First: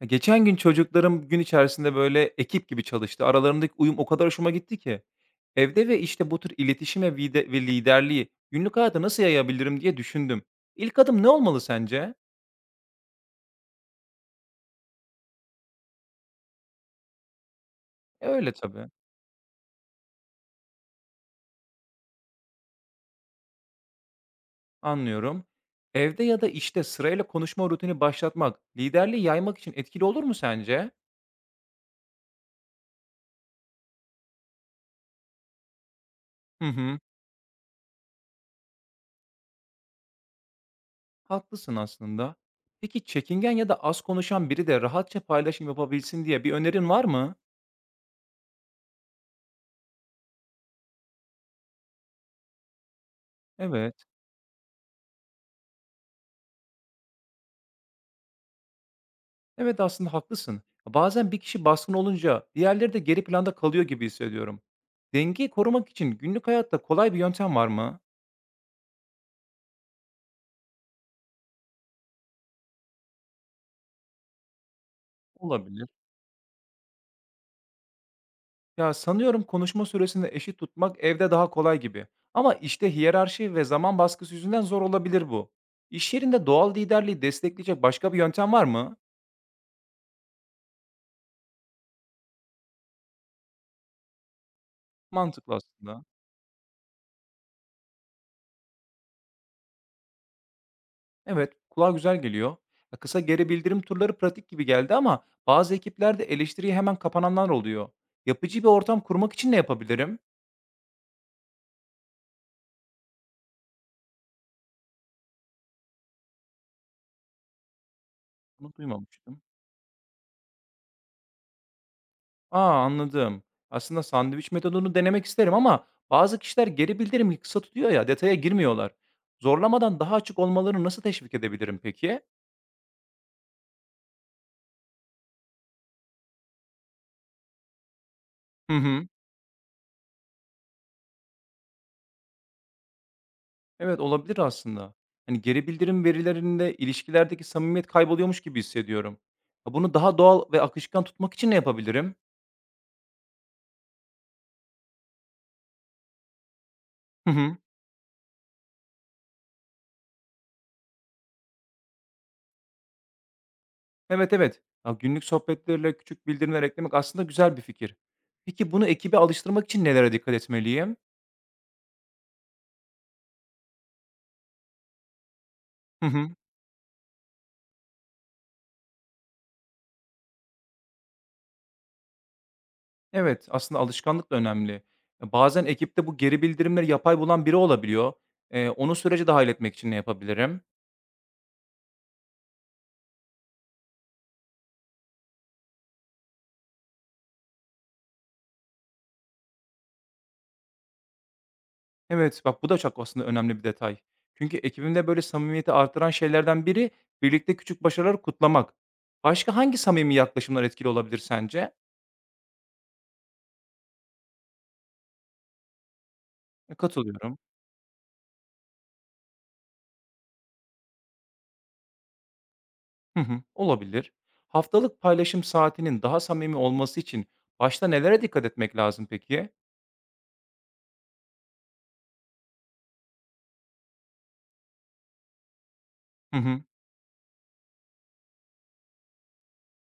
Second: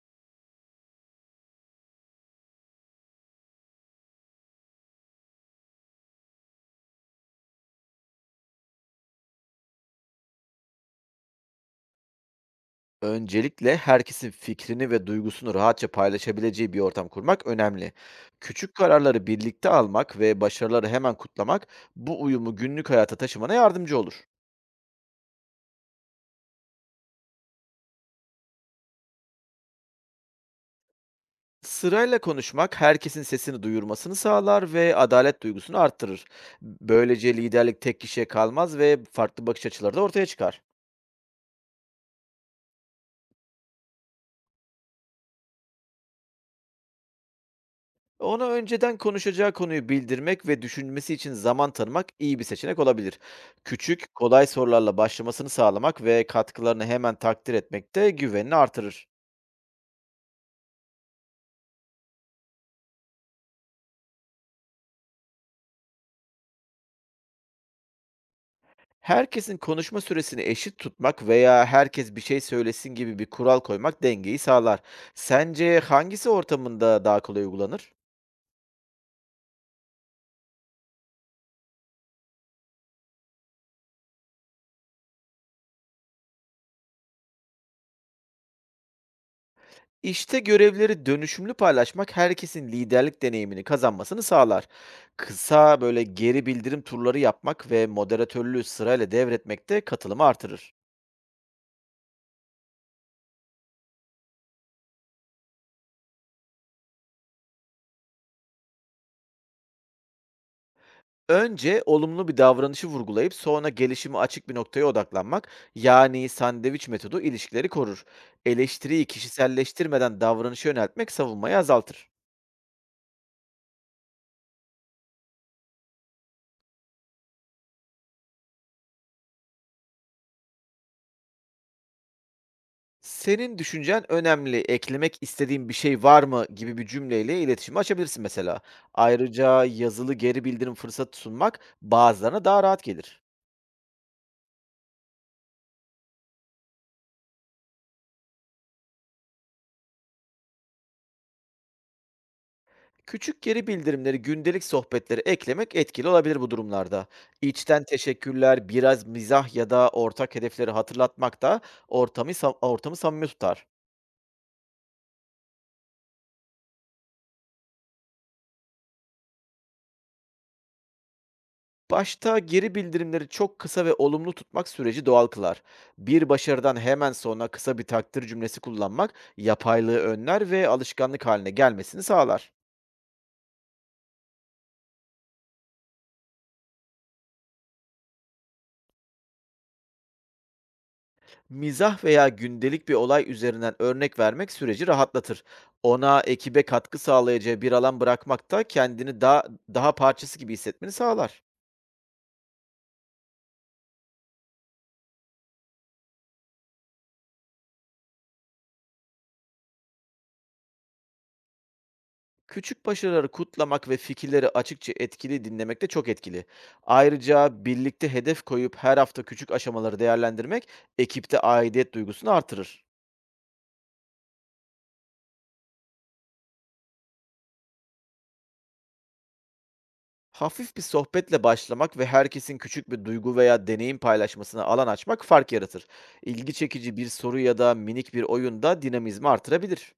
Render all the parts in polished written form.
Ya, geçen gün çocuklarım gün içerisinde, böyle, ekip gibi çalıştı. Aralarındaki uyum o kadar hoşuma gitti ki. Evde ve işte bu tür iletişim ve vide ve liderliği günlük hayata nasıl yayabilirim diye düşündüm. İlk adım ne olmalı sence? Öncelikle herkesin fikrini ve duygusunu rahatça paylaşabileceği bir ortam kurmak önemli. E, öyle Küçük tabii. kararları birlikte almak ve başarıları hemen kutlamak bu uyumu günlük hayata taşımana yardımcı olur. Anlıyorum. Evde ya da işte sırayla konuşma rutini başlatmak, liderliği yaymak için etkili olur mu sence? Sırayla konuşmak herkesin sesini duyurmasını sağlar ve adalet duygusunu arttırır. Hı hı. Böylece liderlik tek kişiye kalmaz ve farklı bakış açıları da ortaya çıkar. Haklısın aslında. Peki çekingen ya da az konuşan biri de rahatça paylaşım yapabilsin diye bir önerin var mı? Ona önceden konuşacağı konuyu bildirmek ve düşünmesi için zaman tanımak iyi bir seçenek olabilir. Evet. Küçük, kolay sorularla başlamasını sağlamak ve katkılarını hemen takdir etmek de güvenini artırır. Evet, aslında haklısın. Bazen bir kişi baskın olunca diğerleri de geri planda kalıyor gibi hissediyorum. Dengeyi korumak için günlük hayatta kolay bir yöntem var mı? Herkesin konuşma süresini eşit tutmak veya herkes bir şey söylesin gibi bir kural koymak dengeyi sağlar. Sence Olabilir. hangisi ortamında daha kolay uygulanır? Ya sanıyorum konuşma süresini eşit tutmak evde daha kolay gibi. Ama işte hiyerarşi ve zaman baskısı yüzünden zor olabilir bu. İş yerinde doğal liderliği destekleyecek başka bir yöntem var mı? İşte görevleri dönüşümlü paylaşmak herkesin liderlik deneyimini kazanmasını sağlar. Mantıklı Kısa böyle aslında. geri bildirim turları yapmak ve moderatörlüğü sırayla devretmek de katılımı artırır. Evet, kulağa güzel geliyor. Ya, kısa geri bildirim turları pratik gibi geldi ama bazı ekiplerde eleştiriye hemen kapananlar oluyor. Yapıcı bir ortam kurmak için ne yapabilirim? Önce olumlu bir davranışı vurgulayıp sonra gelişimi açık bir noktaya odaklanmak, yani sandviç metodu, ilişkileri korur. Bunu Eleştiriyi duymamıştım. kişiselleştirmeden davranışı yöneltmek savunmayı azaltır. Aa, anladım. Aslında sandviç metodunu denemek isterim ama bazı kişiler geri bildirimi kısa tutuyor ya detaya girmiyorlar. Zorlamadan daha açık olmalarını nasıl teşvik edebilirim peki? Senin düşüncen önemli, eklemek istediğin bir şey var mı gibi bir cümleyle iletişimi açabilirsin mesela. Hı hı. Ayrıca yazılı geri bildirim fırsatı sunmak bazılarına daha rahat gelir. Evet olabilir aslında. Hani geri bildirim verilerinde ilişkilerdeki samimiyet kayboluyormuş gibi hissediyorum. Ya, bunu daha doğal ve akışkan tutmak için ne yapabilirim? Küçük geri bildirimleri gündelik sohbetleri eklemek etkili olabilir bu durumlarda. Hı hı. İçten teşekkürler, biraz mizah ya da ortak hedefleri hatırlatmak da ortamı samimi tutar. Evet, evet. Ya, günlük sohbetlerle küçük bildirimler eklemek aslında güzel bir fikir. Peki bunu ekibe alıştırmak için nelere dikkat etmeliyim? Başta geri bildirimleri çok kısa ve olumlu tutmak süreci doğal kılar. Hı hı. Bir başarıdan hemen sonra kısa bir takdir cümlesi kullanmak yapaylığı önler ve alışkanlık haline gelmesini sağlar. Evet, aslında alışkanlık da önemli. E, bazen ekipte bu geri bildirimleri yapay bulan biri olabiliyor. E, onu sürece dahil etmek için ne yapabilirim? Mizah veya gündelik bir olay üzerinden örnek vermek süreci rahatlatır. Ona ekibe katkı sağlayacağı bir alan bırakmak da kendini daha parçası gibi hissetmeni sağlar. Evet, bak bu da çok aslında önemli bir detay. Çünkü ekibimde böyle samimiyeti artıran şeylerden biri birlikte küçük başarıları kutlamak. Başka hangi samimi yaklaşımlar etkili olabilir sence? Küçük başarıları kutlamak ve fikirleri açıkça etkili dinlemek de çok etkili. E, katılıyorum. Ayrıca birlikte hedef koyup her hafta küçük aşamaları değerlendirmek ekipte aidiyet duygusunu artırır. Hı hı, olabilir. Haftalık paylaşım saatinin daha samimi olması için başta nelere dikkat etmek lazım peki? Hafif bir sohbetle başlamak ve herkesin küçük bir duygu veya deneyim paylaşmasına alan açmak fark yaratır. Hı İlgi hı. çekici bir soru ya da minik bir oyun da dinamizmi artırabilir.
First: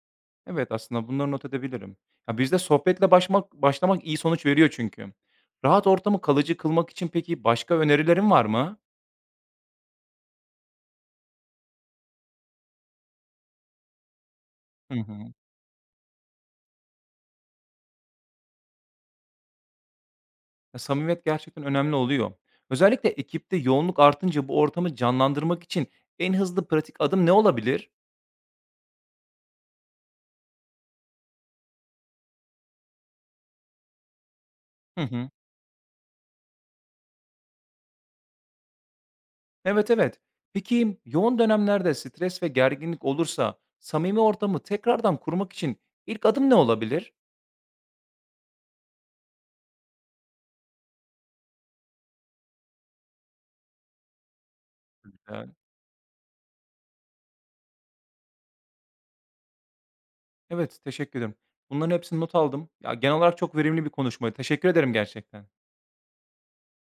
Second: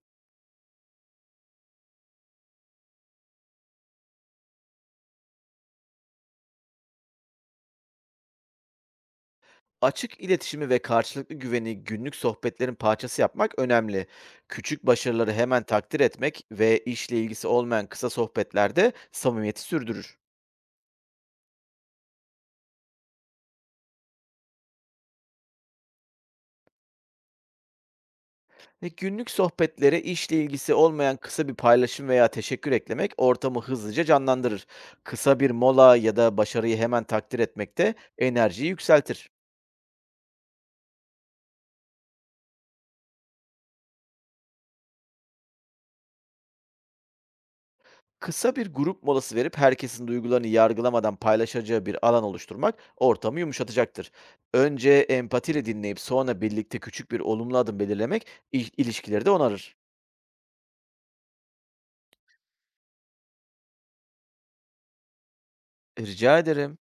Evet, aslında bunları not edebilirim. Ya bizde sohbetle başlamak iyi sonuç veriyor çünkü. Rahat ortamı kalıcı kılmak için peki başka önerilerin var mı? Açık iletişimi ve karşılıklı güveni günlük sohbetlerin parçası yapmak önemli. Küçük Hı hı. başarıları hemen takdir etmek ve işle ilgisi olmayan kısa sohbetlerde samimiyeti sürdürür. Ya, samimiyet gerçekten önemli oluyor. Özellikle ekipte yoğunluk artınca bu ortamı canlandırmak için en hızlı pratik adım ne olabilir? Ve günlük sohbetlere işle ilgisi olmayan kısa bir paylaşım veya teşekkür eklemek ortamı hızlıca canlandırır. Hı hı. Kısa bir mola ya da başarıyı hemen takdir etmek de enerjiyi yükseltir. Evet, evet. Peki, yoğun dönemlerde stres ve gerginlik olursa samimi ortamı tekrardan kurmak için ilk adım ne olabilir? Kısa bir grup molası verip herkesin duygularını yargılamadan paylaşacağı bir alan oluşturmak ortamı yumuşatacaktır. Önce Eee, empatiyle dinleyip sonra birlikte küçük bir olumlu adım belirlemek ilişkileri de onarır. evet, teşekkür ederim. Bunların hepsini not aldım. Ya, genel olarak çok verimli bir konuşmaydı. Teşekkür ederim gerçekten. Rica ederim.